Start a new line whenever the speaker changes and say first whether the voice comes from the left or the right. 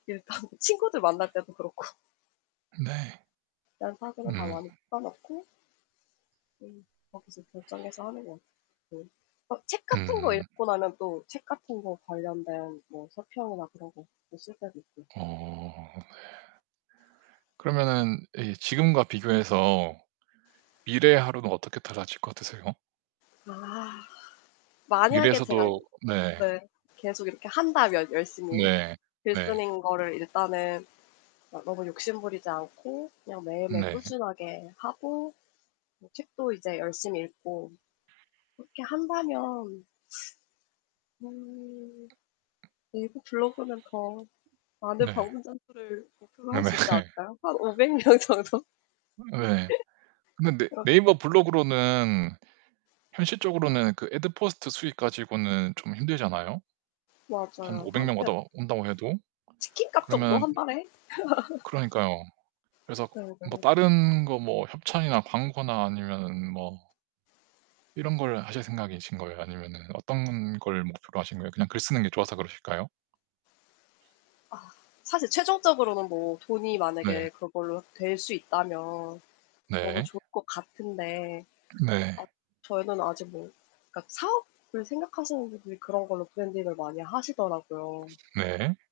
left: 일단 친구들 만날 때도 그렇고
right: 네.
left: 일단 사진은 다
right: 음.
left: 많이 뽑아 놓고 네. 거기서 결정해서 하는 것 같아요. 네. 어 책 같은 거
right: 음.
left: 읽고 나면 또 책 같은 거 관련된 뭐 서평이나 그런 거 뭐 쓸 때도 있고요.
right: 어 네.
left: 음.
right: 그러면은 이 지금과 비교해서 미래의 하루는 어떻게 달라질 것 같으세요?
left: 아. 만약에 제가
right: 미래에서도 네.
left: 네 계속 이렇게 한다면 열심히
right: 네.
left: 글
right: 네.
left: 쓰는 거를, 일단은 아 너무 욕심 부리지 않고 그냥 매일매일
right: 네.
left: 꾸준하게 하고 뭐 책도 이제 열심히 읽고 그렇게 한다면 음 네이버 블로그는 더 많은
right: 네.
left: 방문자 수를 목표로 할
right: 네네.
left: 수 있지 않을까요? 한 500 명 정도?
right: 어 예. 근데 네
left: 그렇긴 하
right: 네이버 블로그로는 현실적으로는 그 애드포스트 수익 가지고는 좀 힘들잖아요 한
left: 맞아요.
right: 500
left: 1
right: 명
left: 편
right: 와더 온다고 해도?
left: 치킨값 정도
right: 그러면
left: 1 달에?
right: 그러니까요. 그래서 뭐
left: 네네.
right: 다른 거 뭐 협찬이나 광고나 아니면은 뭐 이런 걸 하실 생각이신 거예요? 아니면은 어떤 걸 목표로 하시는 거예요? 그냥 글 쓰는 게 좋아서 그러실까요?
left: 아 사실 최종적으로는 뭐 돈이
right: 네.
left: 만약에 그걸로 될 수 있다면 너무
right: 네.
left: 좋을 것 같은데
right: 네.
left: 앗 저희는 아직 뭐 그러니까 사업을 생각하시는 분들이 그런 걸로 브랜딩을 많이 하시더라고요.
right: 네.